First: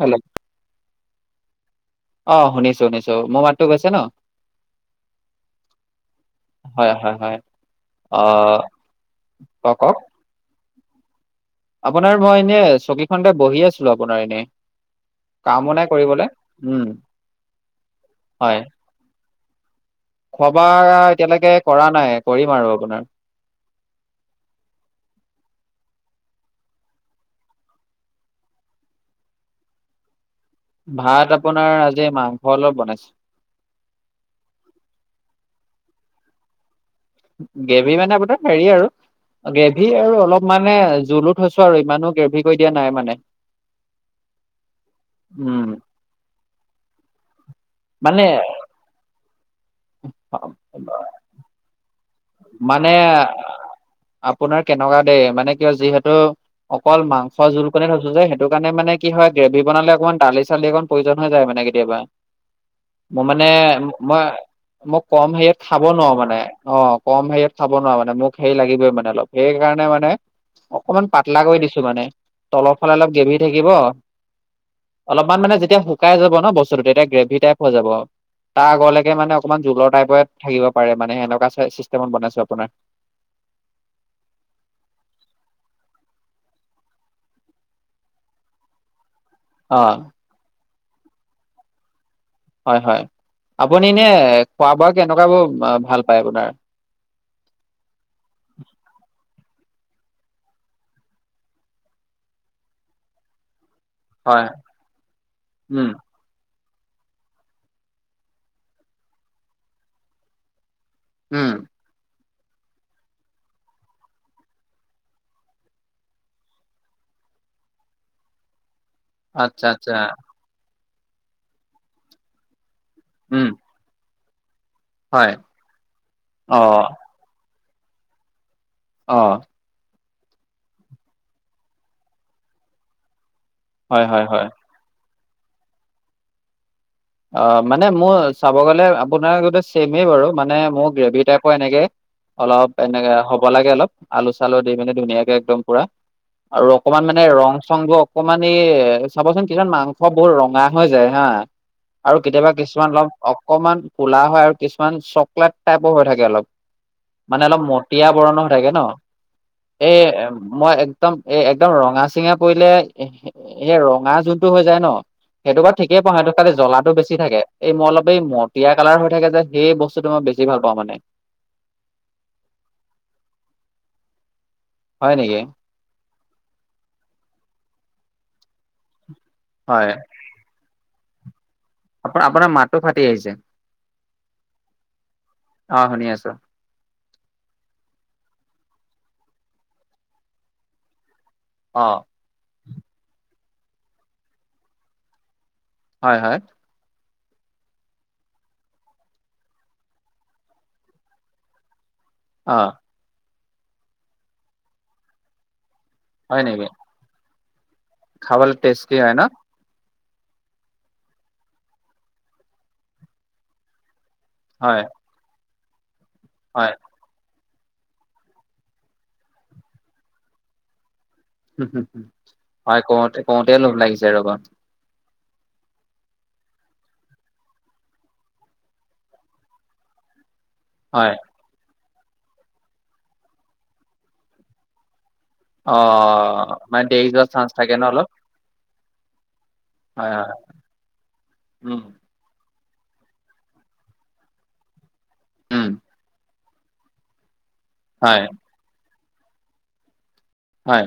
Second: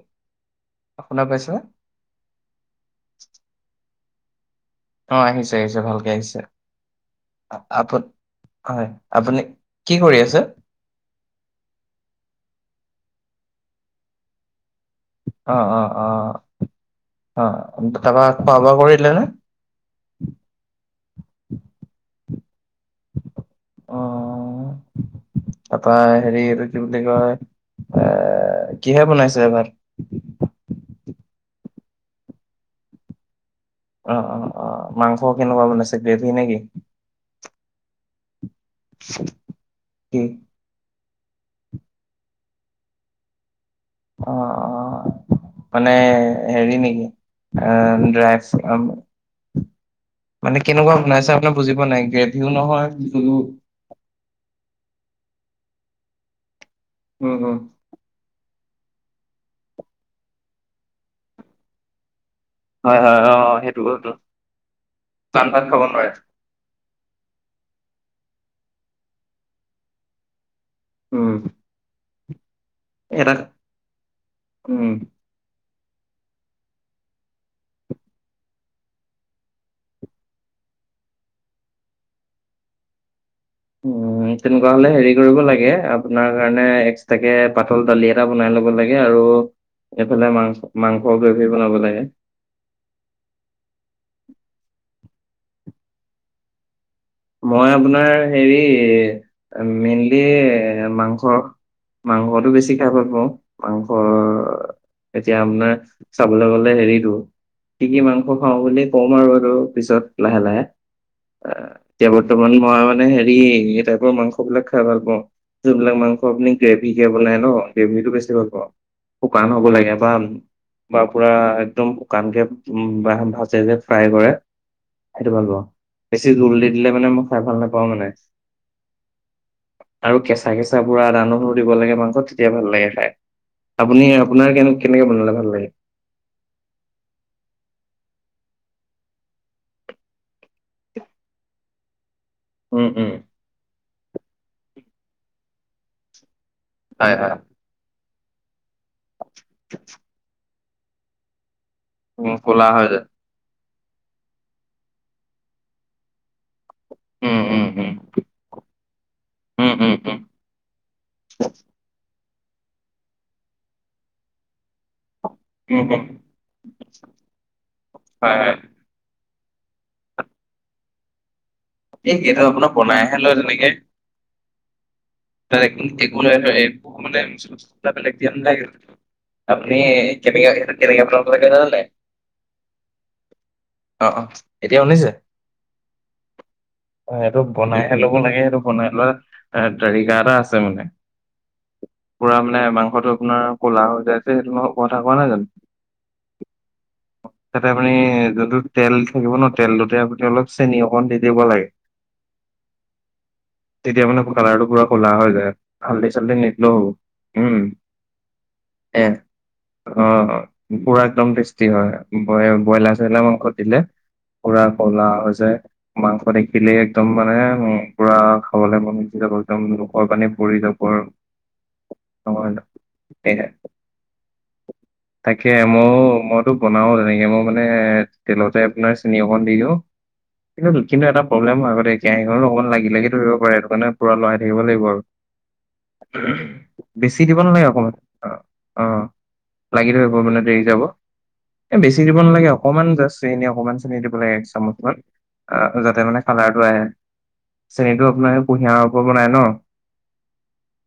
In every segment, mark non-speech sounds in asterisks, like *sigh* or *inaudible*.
Hello? শুনা পাইছে? অ শুনিছোঁ শুনিছোঁ। মোৰ মাতো গৈছে ন? অ আহিছে আহিছে ভালকে আহিছে। হয় হয় হয় আপু অ হয় আপুনি কওক কি কওক কৰি আছে? আপোনাৰ মই এনে চকীখনতে বহি আছিলো আপোনাৰ এনেই অ অ অ উম অ তাৰপা খোৱা হয় বোৱা কৰিলে নে? খোৱা বোৱা এতিয়ালৈকে কৰা নাই কৰিম আৰু আপোনাৰ। অ তাৰপৰা হেৰি এইটো কি বুলি কয় এ কিহে বনাইছে ভাত? ভাত আপোনাৰ আজি মাংস অলপ বনাইছে। অ অ অ মাংস কেনেকুৱা বনাইছে গ্ৰেভি নে কি? গ্ৰেভি মানে আপোনাৰ হেৰি আৰু গ্ৰেভি কি আৰু অলপ মানে জুলো থৈছো আৰু ইমানো গ্ৰেভি কৰি দিয়া নাই মানে। অ অ উম মানে হেৰি নেকি অ মানে ড্ৰাইচ *inaudible* মানে কেনেকুৱা বনাইছে আপোনাৰ বুজি নাই গ্ৰে মানে আপোনাৰ কেনেকুৱা দেই মানে কিয় যিহেতু অকল উম মাংসৰ উম জোল কনে থৈছো যে সে সেইটো কাৰণে মানে কি হয় গ্ৰেভি বনালে অকমান দালি চালি অকণ প্ৰয়োজন হৈ যায় মানে কেতিয়াবা হয় হয় মই অ মানে সেইটো মই মই কম হেৰিয়ত বানভাত খাব নোৱাৰে। নোৱাৰো মানে অ। কম হেৰিয়ত খাব নোৱাৰো মানে মোক হেৰি লাগিবই মানে অলপ সেইকাৰণে মানে অকমান উম পাতলা কৰি দিছোঁ। তোৰ মানে তলৰ ফালে অলপ এটা গ্রেভি থাকিব উম অলপ অকমান মানে যেতিয়া শুকাই যাব ন বস্তুটো তেতিয়া গ্ৰেভি টাইপ হৈ যাব। তাৰ আগলৈকে মানে অকণমান জোলৰ টাইপত থাকিব পাৰে মানে সেনেকুৱা চিষ্টেমত বনাইছোঁ আপোনাৰ। উম তেনেকুৱা হ'লে হেৰি কৰিব লাগে আপোনাৰ কাৰণে এক্সট্ৰাকে পাতল দালি এটা বনাই ল'ব লাগে আৰু অ এইফালে মাংস, মাংস গ্ৰেভি বনাব লাগে। হয় হয়, আপুনি এনে খোৱা-বোৱা কেনেকুৱা বোৰ ভাল পায় আপোনাৰ। মই আপোনাৰ হেৰি মেইন্লি মাংস। মাংসটো বেছি খাই ভাল পাওঁ, মাংস হয়, এতিয়া আপোনাৰ- উম, চাবলৈ গ'লে হেৰিটো, কি কি মাংস খাওঁ বুলি কম আৰু এইটো পিছত লাহে লাহে। উম, এতিয়া বৰ্তমান, মই মানে হেৰি এই টাইপৰ মাংস বিলাক খাই ভাল পাওঁ। যোনবিলাক মাংস আপুনি গ্ৰেভী কে বনাই ন! গ্ৰেভি টো বেছি ভাল পাওঁ। শুকান আচ্ছা হ'ব আচ্ছা, লাগে ভাল, বা পুৰা একদম শুকানকে- উম্, উম, ভাজে যে, ফ্ৰাই কৰে। হয়, সেইটো ভাল পাওঁ, বেছি জোল দিলে অ', মানে মই খাই ভাল নাপাওঁ মানে। অ', আৰু কেঁচা কেঁচা বুৰা আদা, নহৰু দিব লাগে মাংসত, তেতিয়া ভাল লাগে খাই। হয় আপুনি হয় হয়। আপোনাৰ কেনেকে বনালে ভাল লাগে। অ', মানে মোৰ চাব গ'লে, আপোনাৰগতে ছেমেই বাৰু! মানে মোৰ গ্ৰেভি টাইপৰ এনেকেই- অলপ উম উম এনেকে হ'ব লাগে, অলপ আলু চালু দি পিনে ধুনীয়াকে একদম পুৰা- আৰু অকমান হয় মানে হয় ৰং চংটো অকমান এই চাবচোন, কিছুমান মাংস বহুত ৰঙা হৈ যায় হা। আৰু উম কেতিয়াবা ক'লা হয় কিছুমান যে অলপ অকমান ক'লা হয় আৰু কিছুমান চকলেট টাইপৰ হৈ থাকে অলপ। উম মানে উম অলপ উম মতিয়া বৰণৰ হৈ থাকে ন? উম এ উম উম মই একদম, এ একদম ৰঙা চিঙা পৰিলে। এ ৰঙা যোনটো হৈ যায় ন, সেইটো বাৰু উম ঠিকেই উম বনাই সেইটো। খালি জ্বলাটো বেছি থাকে, এই মই অলপ এই হয় হয় মটীয়া কালাৰ হৈ থাকে যে। সেই বস্তুটো মই বেছি ভাল পাওঁ মানে। এই সেইটো আপোনাৰ বনাইহে লয়, তেনেকে। হয় নেকি? মানে একো নাই নহয়, একো মানে মচলা চচলা বেলেগ দিয়ে। হয় আপুনি- কেনেকে, সেইটো কেনেকে বনাব লাগে জানান নাই। আপোনাৰ, আপোনৰ মাততো ফাটি আহিছে। অ অ এতিয়া শুনিছে অ', শুনি আছোঁ। অ', সেইটো বনাই হে ল'ব লাগে। সেইটো বনাই লোৱা তৰিকা এটা আছে মানে। অ'। পুৰা মানে মাংসটো আপোনাৰ ক'লা হৈ যায় যে, সেইটো মাংসৰ কথা কোৱা নাই জানোঁ? হয়, হয়। তাতে আপুনি যোনটো তেল থাকিব ন, তেলটোতে আপুনি অলপ চেনি অকণ দিব। দিব লাগে। অ'। তেতিয়া মানে কালাৰটো পুৰা ক'লা হৈ যায়, হাল্দি, চাল্দি হয় নেকি নিদিলেও হ'ব। উম্। খাবলৈ টেষ্টি হয় ন? অ'অ', পুৰা একদম টেষ্টি হয়। ব্ৰইলাৰ-চইলাৰ মাংসত দিলে। পুৰা হয় ক'লা হৈ যায়, মাংস হয় দেখিলেই এক একদম মানে পুৰা খাবলৈ মন গুচি যাব, একদম মোখৰ পানী পৰি যাব আৰু। উম্, উম্, নহয় ন? ভাই এ কওঁতে-কওঁতে লোভ লাগিছে ৰ'বা। তাকে মইয়ো, মইতো বনাও তেনেকে। মই মানে তেলতে আপোনাৰ চেনি অকন দি দিওঁ। কিন্তু, কিন্তু হয় এটা প্ৰব্লেম হয় আকৌ দেই, কেৰাহীখনত অকণ লাগি লাগি ধৰিব পাৰে। সেইটোকাৰনে পুৰা লৰাই থাকিব লাগিব আৰু। অ', মানে দেৰি বেছি যোৱাৰ দিব চান্স নালাগে থাকে ন' অকমান অলপ? অ অ লাগি হয় ধৰিব হয় মানে দেৰি যাব, উম এ বেচি দি ব নালাগে অকমান জাচ চেনী অকমান চেনি দিব লাগে এক চামুচ মান উম আ, যাতে মানে কালাৰটো আহে, চেনিটো হয় আপোনাৰ কুঁহিয়াৰৰ *unintelligible* বনাই ন। হয়।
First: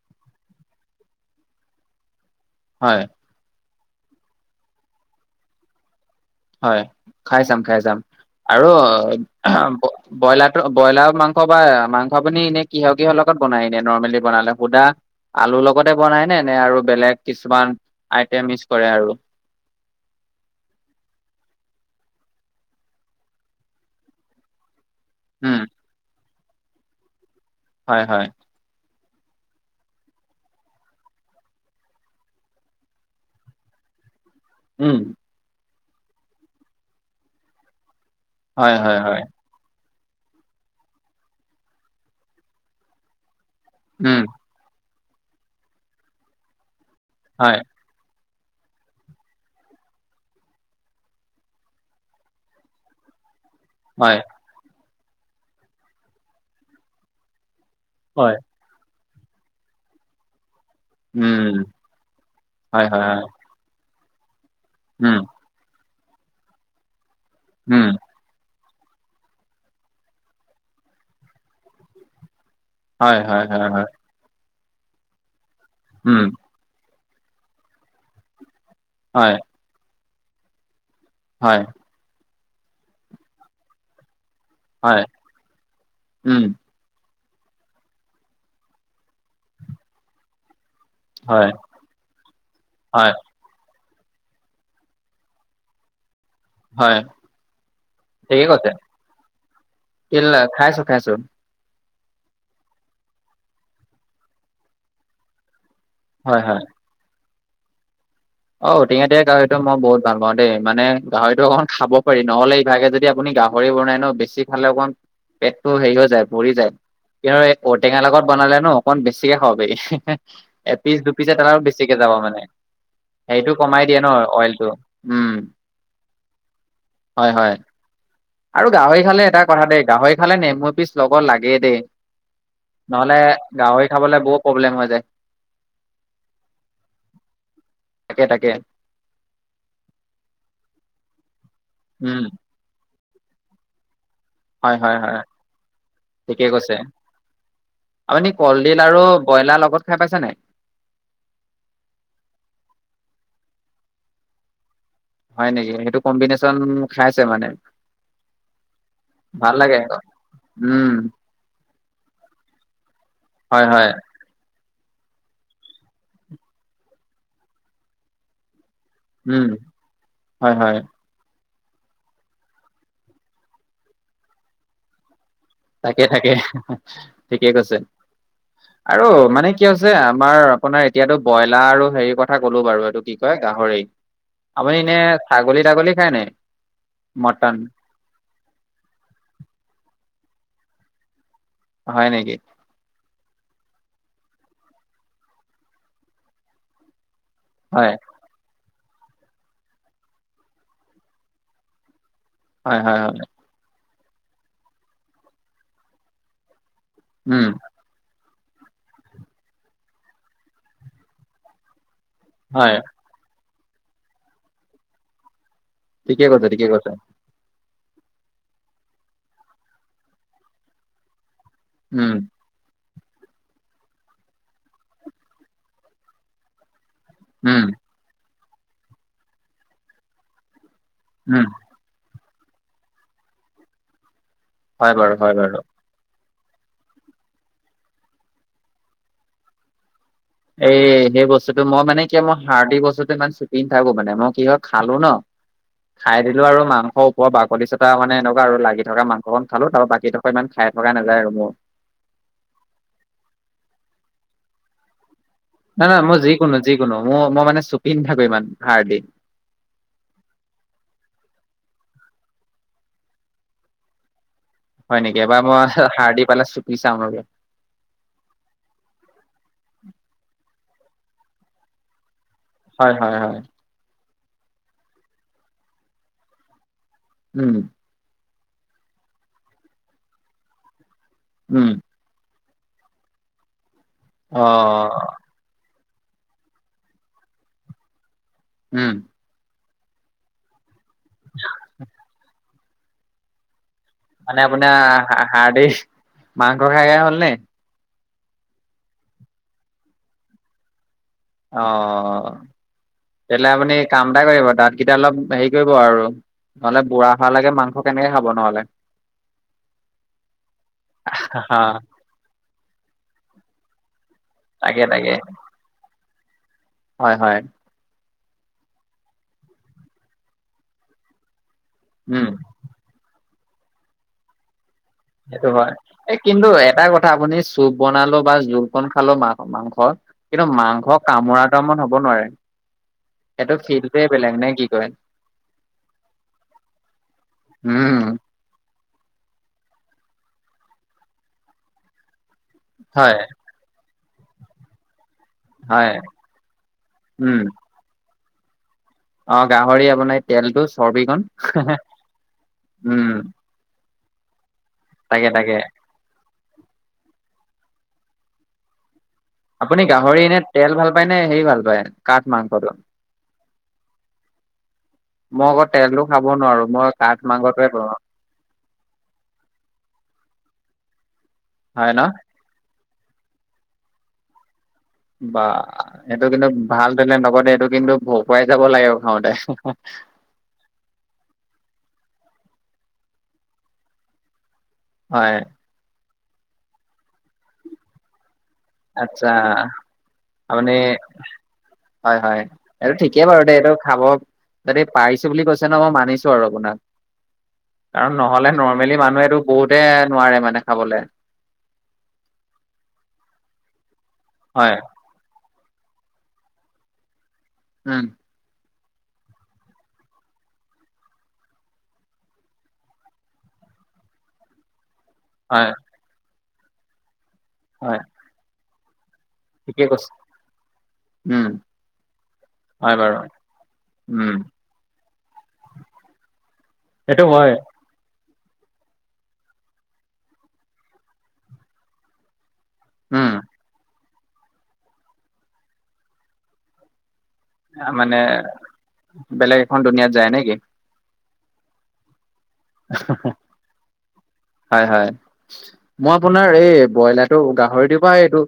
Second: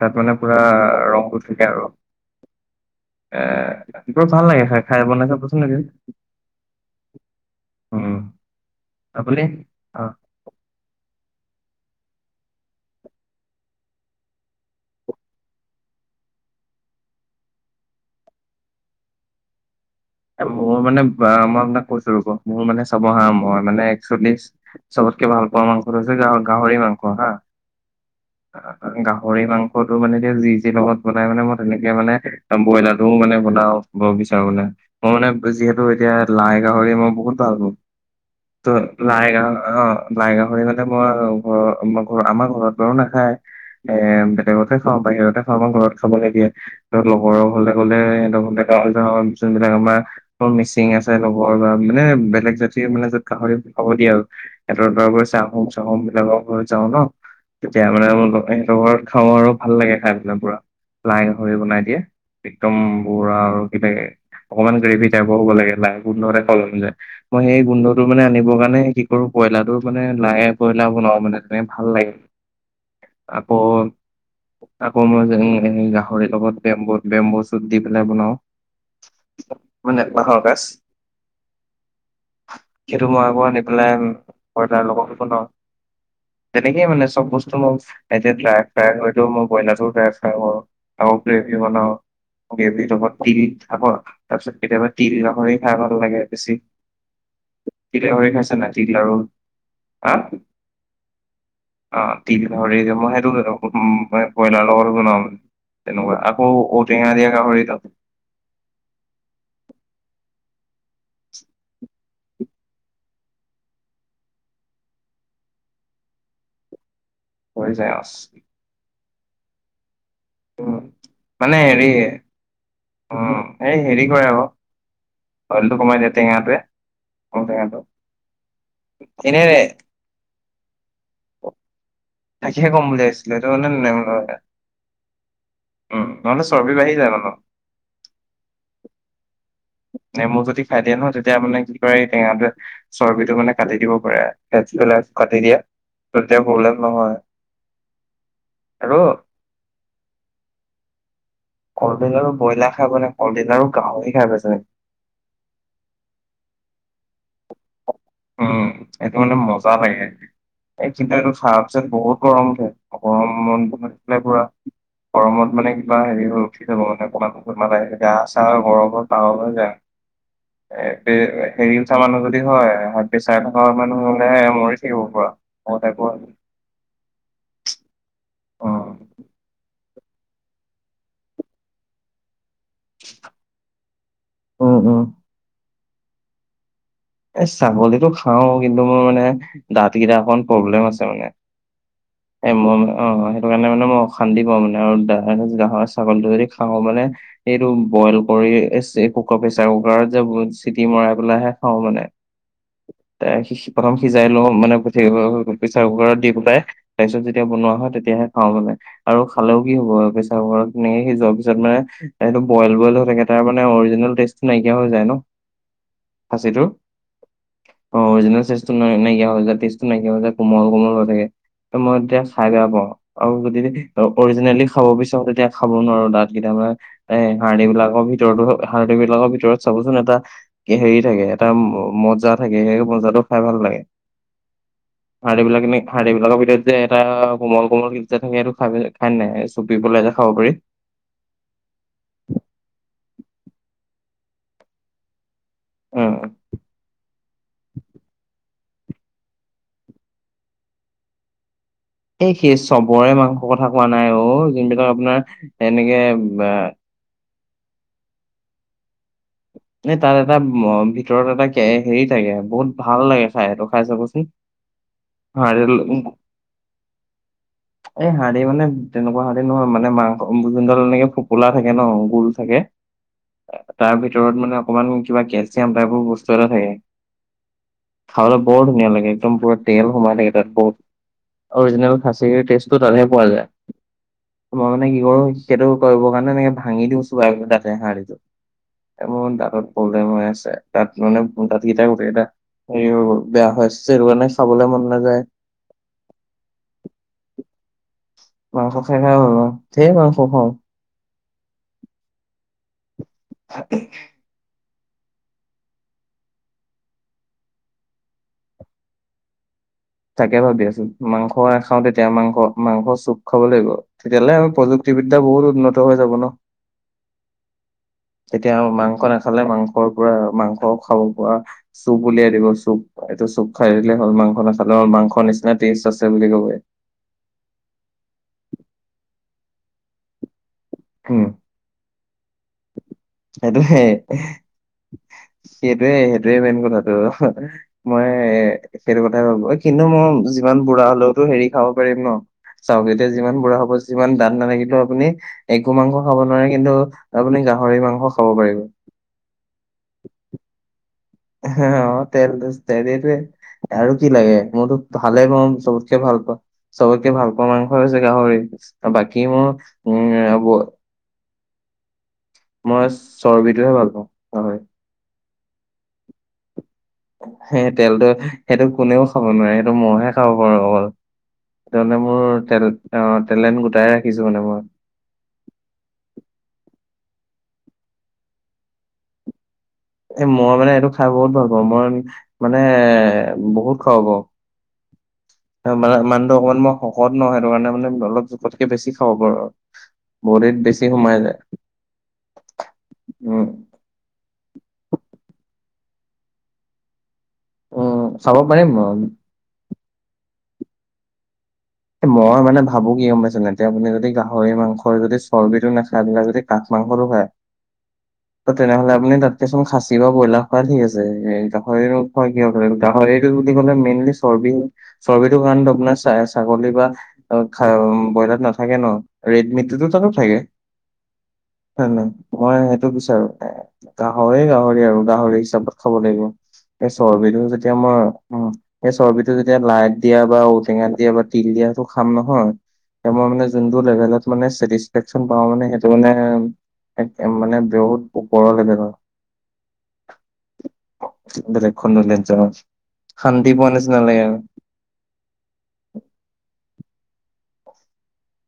তাত মানে পুৰা *unintelligible* থাকে আৰু। হয়। এ, ৰাতিপা *unintelligible* ভাল লাগে খাই খাই বনাই চাবচোন এদিন। হয় খাই চাম খাই চাম উম। আৰু *unintelligible* আপুনি ব অ ব্ৰইলাত ত' ব্ৰইলাৰ মাংস বা মাংস আপুনি এনে কিহ কিহৰ লগত বনাই এনে নৰ্মেলি বনালে সুদা আলুৰ লগতে বনাই নে, নে আৰু বেলেগ কিছুমান আইটেম ইচ কৰে আৰু? এ, মোৰ মানে *unintelligible* মই আপোনাক কছো ৰ'ব মোৰ মানে চাব হা মই মানে একচল্লিশ চবতকে ভাল উম পোৱা মাংসটো হৈছে গাহ গাহৰি মাংস হা। হয় হয়। *unintelligible* গাহৰি মাংসটো মানে এতিয়া যি যি লগত বনাই মানে ম তেনেকে মানে *unintelligible* ব্ৰইলাৰ টোও মানে বনাওঁ, ব বিচাৰো মানে। উম *unintelligible* যিহেতু এতিয়া লাই গাহৰি ম বহুত ভাল হ'ল হয় ত' হয় হয় লাই গাহ অ', লাই গাহৰি মানে মই *unintelligible* আমা ঘৰত বাৰু নাখায়। উম। হোটেলহে খাওঁ, বাহিৰতে খাওঁ ম ঘৰত খাব নিদিয়ে তত লগৰৰ হয় ঘৰলে গ'লে সেহেঁত *unintelligible* *unintelligible* আমাৰ *unintelligible* মিচিং আছে লগৰ ল'ৰা মানে বেলেগ জাতিৰ মানে য'ত গাহৰি হ'ব দিয়া হয় আৰু *unintelligible* চাহোম চাহোম বিলাকৰ ঘৰত যাওঁ ন, তেতিয়া মানে হয় *unintelligible* *unintelligible* ঘৰত খাওঁ আৰু ভাল লাগে খাই পেলাই পুৰা। লাই উম গাহৰি বনাই দিয়ে একদম হয় হয় হয় পুৰা আৰু কি লাগে। অকমান গ্ৰেভি উম টাইপও হ'ব লাগে লাই গোন্ধৰে খাবলে মন যায় মই সেই উম গোন্ধটো মানে আনিবৰ কাৰণে কি কৰোঁ পইলাৰটো মানে লাএ পইলা বনাওঁ মানে তেনে ভাল লাগে। হয় হয় আকৌ হয় হয় আকৌ মই যেনি এ, উম গাহৰি লগত বেম্বত বেম্ব চুট দি পেলাই বনাওঁ। হয় মানে বাঁহ গাচ হয়। সেটো মই আকৌ আনি পেলাই উম কইলাৰ হয় লগতো বনাওঁ। উম সেট তেকেই মানে চব বস্তুটো মই এতিয়া ড্ৰাই ফ্ৰাই হয়তো মই বইলাটো ড্ৰাই ফ্ৰাই কৰোঁ। আকৌ হয় গ্ৰেভি বনাওঁ গ্ৰেভি হয় লগত তিল আকৌ তা পিছত কেতিয়াবা তিল গাহৰি খাই ভাল লাগে বেছি হয়। তিল গাহৰি ঠিকে খাইছা নাই কছে তিল আৰু তিল না খাইছোঁ খাইছোঁ। অ', তিল গাহৰি যে মই সেইটো *unintelligible* কইলাৰ লগত বনাওঁ মানে তেনেকুৱা হয় আকৌ হয় অত টেঙা দিয়া গাহৰিটো অ', ঔ টেঙা দিয়া গাহৰিটো মই বহুত ভাল পাওঁ দেই মানে গাহৰিটো অকন খাব পাৰি নহ'লে ইভাগে যদি আপুনি গাহ ভৰি বনাই ন বেছি খালে অকণ পেটটো হেৰি হৈ যায় ভৰি যায়। *unintelligible* এ, হৈ যায় ঔটেঙা লগত আৰু। বনালে ন অকমান বেছিকে খাব পাৰি। এপিচ দুপিচে তাৰ আৰু বেছিকে যাব মানে। অ', সেইটো এই কমাই দিয়ে হেৰি ন কৰে আকৌ অইলটো উম অইলটো কমাই দিয়ে টেঙাটোৱে। হয় ঔ হয় টেঙাটো আৰু গাহৰি খালে এটা কথা দেই গাহৰি খালে নেমু এপিচ লগত লাগেই দেই। তাকে হে ক'ম বুলি নহ'লে আইছিলোঁ এইটো গাহৰি মানে খাবলে *unintelligible* বহুত প্ৰব্লেম হৈ যায় উম নহ'লে চৰ্বি বাঢ়ি যায় ন। তাকে, তাকে। নেমু যদি খাই দিয়ে নহয় তেতিয়া মানে কি কৰে এই উম টেঙাটো চৰ্বিটো মানে কাটি দিব পাৰে। ফেট হয়, হয়, বিলাক হয় কাটি দিয়ে তেতিয়া ঠিকে কৈছে, প্ৰব্লেম নহয় আপুনি কলডিল আৰু ব্ৰইলাৰ লগত খাই পাইছে নাই? কলডিল আৰু ব্ৰইলাৰ খাই পোৱা নাই কলডিল আৰু গাহৰি খাই পাইছোঁ। হয় নেকি, সেইটো কম্বিনেছন খাইচো মানে। উম, সেটো মানে ভাল মজা আকৌ লাগে এই উম কিন্তু খোৱাৰ পিছত বহুত গৰম উঠে। হয় হয় *unintelligible* গৰমত মানে কিবা হেৰি হৈ উঠি যাব মানে অকণমান কবা আহ গা চা গৰমত আও উম হয় হয় *unintelligible* হেৰি উঠা মানুহ যদি হয় হাই প্ৰেচাৰ থকা মানুহ হলে মৰি থাকিব পৰা থাকে, থাকে ঠিকে কৈছে উম। আৰু মানে কি যে আমাৰ আপোনাৰ এতিয়াতো ব্ৰইলাৰ আৰু হেৰি কথা ক'লো বাৰু এইটো কি কয় গাহৰি আপুনি উম, এনে উম, ছাগলী তাগলী খায়নে? এ ছাগলীটো খাও কিন্তু মোৰ মানে দাঁত কেইটা অকণ প্ৰব্লেম আছে মানে হয় নেকি। মই অ, ' সেইটো কাৰণে মানে অশান্তি পাওঁ মানে আৰু গাহৰী ছাগলীটো যদি খাওঁ মানে সেটো হয় বইল কৰি কুকাৰ প্ৰেচাৰ কুকাৰত যে চিটি মৰাই পেলাইহে খাওঁ মানে হয়, হয়, হয়। প্ৰথম সিজাই লওঁ মানে প্ৰেচাৰ কুকাৰত দি পেলাই তাৰ পিছত যেতিয়া উম বনোৱা হয় তেতিয়াহে খাওঁ মানে। আৰু খালেও কি হ'ব প্ৰেচাৰ কুকাৰ তেনেকে সিজোৱাৰ পিছত মানে সেইটো হয় বইল, বইল হৈ থাকে। তাৰ মানে অৰিজিনেল টেষ্টটো নাইকিয়া হৈ যায় ন। ঠিকে কৈছা, ঠিকে খাচীটোৰ কৈছা। অ', অৰিজিনেল টেষ্টটো নাইকিয়া হৈ টেষ্টটো নাইকিয়া হৈ যে কোমল, কোমল হৈ থাকে মই উম খাই বেয়া পাওঁ, আৰু যদি অৰিজিনেলি খাব বিচাৰো তেতিয়া খাব নোৱাৰো দাত কেইটা পৰা। এ হাৰ্ডি উম বিলাকৰ ভিতৰতো হাৰ্ডি বিলাকৰ ভিতৰত চাবচোন এটা হেৰিত থাকে উম এটা মজা থাকে সেই মজাটো খাই ভাল লাগে হয় বাৰু হয় হাৰ্ডি বাৰু বিলাক নেকি হাৰ্ডি বিলাকৰ ভিতৰত যে এটা কোমল, কোমল ক যে থাকে সেইটো খাই নাই চুপিব পেলাই যায় খাব পাৰি। এ সেই বস্তুতটো মই মানে কি মই হাৰ্ডি বস্তুটো ইমান চুপি নাথাকো মানে মই কি হয় খালোঁ ন খাই উম দিলোঁ আৰু মাংস বাকলি চতা মানে এনেকুৱা আৰু লাগি থকা মাংস খালোঁ আৰু বাকী থকা ইমান খাই থকাই নাযায় আৰু মোৰ। এই সে চবৰে মাংসৰ কথা কোৱা নাই অ', যোনবিলাক আপোনাৰ নাই, এনেকে নাই মই বা যিকোনো যিকোনো মোৰ মই মানে চুপি নাথাকোঁ ইমান হাৰ্ডি এ তাত এটা ভিতৰত এটা হেৰি থাকে, বহুত ভাল লাগে খাই, এইটো খাই চাবচোন। হয় নেকি, এবাৰ মই হাৰ্দি পালে চুপি চাম ৰবা। উ *inaudible* এই হাৰ্দি মানে তেনেকুৱা হ'লে নহয় মানে মাংস যোনডাল এনেকে ফোপোলা থাকে ন গোল থাকে। হয়, হয়, হয়। তাৰ ভিতৰত মানে অকমান কিবা কেলচিয়াম টাইপৰ বস্তু এটা থাকে। উম। খাবলৈ বৰ ধুনীয়া লাগে, একদম পুৰা তেল সোমাই থাকে তাত বহুত উম অৰজিনেল খাচি টেজটো তাতহে পোৱা যায়, অ ত মই মানে কি কৰোঁ। সেইটো কৰিব কাৰণে এনেকে ভাঙি দিওঁ চোবাই দাতে হাৰ্দিটো। উম। মোৰ দাঁতত প্ৰব্লেম হৈ আছে, তাত মানে দাতকেইটা গোটেইকেইটা হেৰি হৈ গ'ল বেয়া হৈ আছে। সেইটো কাৰণে মানে খাবলৈ মন নাযায়। আপোনাৰ হাৰ্দি, মাংস খাইকে হ'ল নে? মাংস খাই খাই হ'ল‌ অ', ধেৰ মাংস খাওঁ। অ' তেতিয়াহ'লে আপুনি কাম এটা কৰিব, দাতকেইটা অলপ হেৰি কৰিব আৰু। নহ'লে বুঢ়া হোৱালৈকে মাংস কেনেকে খাব নহ'লে। উ তাকে ভাবি আছোঁ। মাংস হা খাওঁ তেতিয়া মাংস মাংস চুপ খাব লাগিব তেতিয়াহ'লে আমি প্ৰযু তাকে তাকে প্ৰতিবিদ্যা বহুত উন্নত হৈ যাব ন'। হয় হয়। তেতিয়া মাংস নাখালে মাংসৰ পৰা, মাংস খাব পৰা চুপ উম। উলিয়াই দিব চুপ। এইটো চুপ খাই দিল হ'ল মাংস নাখালে হ'ল, মাংস সেইটো হয়। এ, কিন্তু এটা কথা আপুনি চুপ বনালো বা জোলকন খালোঁ মা-মাংসৰ কিন্তু মাংস অ' উম, কামোৰাটো মান হ'ব নোৱাৰে, সেইটো সেইটোহে। খিলটোৱে বেলেগ নে কি কয়? সেইটোৱে, সেইটোৱে মেইন কথাটো। উম, মই সেইটো কথাই ভাবোঁ। এ, কিন্তু মই যিমান বুঢ়া হ'লেওতো হেৰি খাব পাৰিম ন' চাওঁক এতিয়া হয় যিমান বুঢ়া হ'ব, যিমান দাত নালাগিলেও আপুনি একো হয় মাংস খাব নোৱাৰে কিন্তু উম, আপুনি গাহৰি মাংস খাব পাৰিব। অ' গাহৰি আপোনাৰ তেলটো, চৰ্বিখন, অ তেল তেল এইটোৱে উম। আৰু কি লাগে। মোৰতো ভালে তাকে তাকে মই চ কে ভাল পাওঁ। চবতকে ভাল পাৱা মাংস হৈছে গাহৰি। বাকী মই আপুনি গাহৰি এনে তেল ভাল পায় নে হেৰি ভাল পায় কাঠ মাংসটো? *unintelligible* চৰ্বিটোহে ভাল পাওঁ, হয়। মই আকৌ তেলটো খাব নোৱাৰো, মই কাঠ সেই মাংসটোৱে বনাও তেলটো, সেইটো কোনেও খাব নোৱাৰে, সেইটো মইহে খাব পাৰোঁ অকল। হয় টেনে ন? মোৰ তেল অ' টেলেণ্ট গোটাই ৰাখিছোঁ মানে মই। বা এইটো কিন্তু ভাল টেলেণ্ট লগতে এইটো কিন্তু ভৰপুৱাই যাব লাগে খাওঁতে। এ, মই মানে এইটো খাই বহুত ভাল পাওঁ। মই মানে বহুত খাব পাওঁ। হয়। মানে মানুহটো অকন মই শকত ন' সেইটো কাৰণে মানে অলপ ততকে বেছি খাব আচ্ছা পাৰোঁ আৰু ল। বডিত আপুনি বেছি সোমাই যায়। হয় হয়। এইটো ঠিকেই বাৰু উম দেই, এইটো খাব যদি পাৰিছোঁ বুলি কৈছে ন' মই মানিছোঁ আৰু আপোনাক। উম কাৰণ খাব নহ'লে পাৰিম নৰ্মেলি মই মানুহেটো বহুতে নোৱাৰে মানে খাবলে। মই মানে ভাবোঁ কি গম পাইছেনে এতিয়া আপুনি যদি গাহৰি হয় মাংসৰ যদি চৰ্বীটো নাখায় বেলেগ যদি কাঠ মাংসটো খায় উম। তেনেহ'লে আপুনি তাতকেচোন খাচী বা ব্ৰইলাৰ খোৱা ঠিক আছে *unintelligible* কি *unintelligible* গাহৰিটো বুলি ক'লে মেইনলি চৰ্বি। চৰ্বিটোৰ হয় কাৰনেতো আপোনাৰ ছাগলী বা খা হয়। ব্ৰইলাৰ নাথাকে ন' ৰেড ঠিকে মিটততো কৈছে থাকে। উম। হয় নাই? মই সেইটো হয় বাৰু বিচাৰো। এ, উম গাহৰি গাহৰি আৰু গাহৰি হিচাপত। খাব লাগিব। সেই সেইটো চৰ্বিটো হয় যেতিয়া মই উম, সেই চৰ্বিটো যেতিয়া লাইট দিয়া বা ঔটেঙা দিয়া বা তিল দিয়াটো খাম নহয়, মই উম মানে যোনটো লেভেলত মানে চেটিচফেকচন পাওঁ মানে, সেইটো মানে একে মানে বহুত মানে ওপৰৰ লেভেলৰ। বেলেগ এখন দুুনীয়াত যায় নেকি *inaudible* বেলেগখন দুনিয়াত যাওঁ। শান্তি পোৱা নিচিনা লাগে আৰু। হয়, হয়। মই আপোনাৰ এই ব্ৰইলাৰটো, গাহৰি দিবা এইটো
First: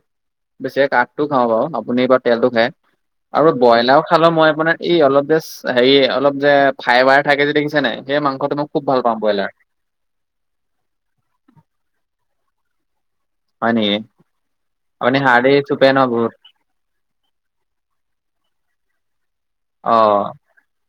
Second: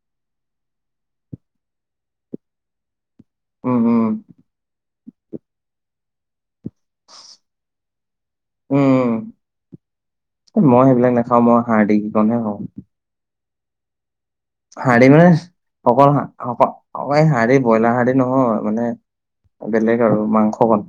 বেছিকে কাঠটো খাওঁ বাৰু, আপুনি বা তেলটো খায়। আৰু উম ব্ৰইলাও উম খালেও মই আপোনাৰ এই অলপ যে চ-হেৰি অলপ যে ফাইবাৰ থাকে যে দেখিছে নে? সেই মাংসটো মই খুব ভাল উম পাওঁ ব্ৰইলাৰ। মই সেইবিলাক নাখাওঁ, মই হাৰ্ডি কিকনহে খাওঁ। হয় নেকি? হাৰ্ডি আপুনি মানে চুপে ন অকল *unintelligible* বহুত অ' এই হাৰ্ডি ব্ৰইলাৰ হাৰ্ডি নহয়, মানে বেলেগ অ আৰু। মাংস বন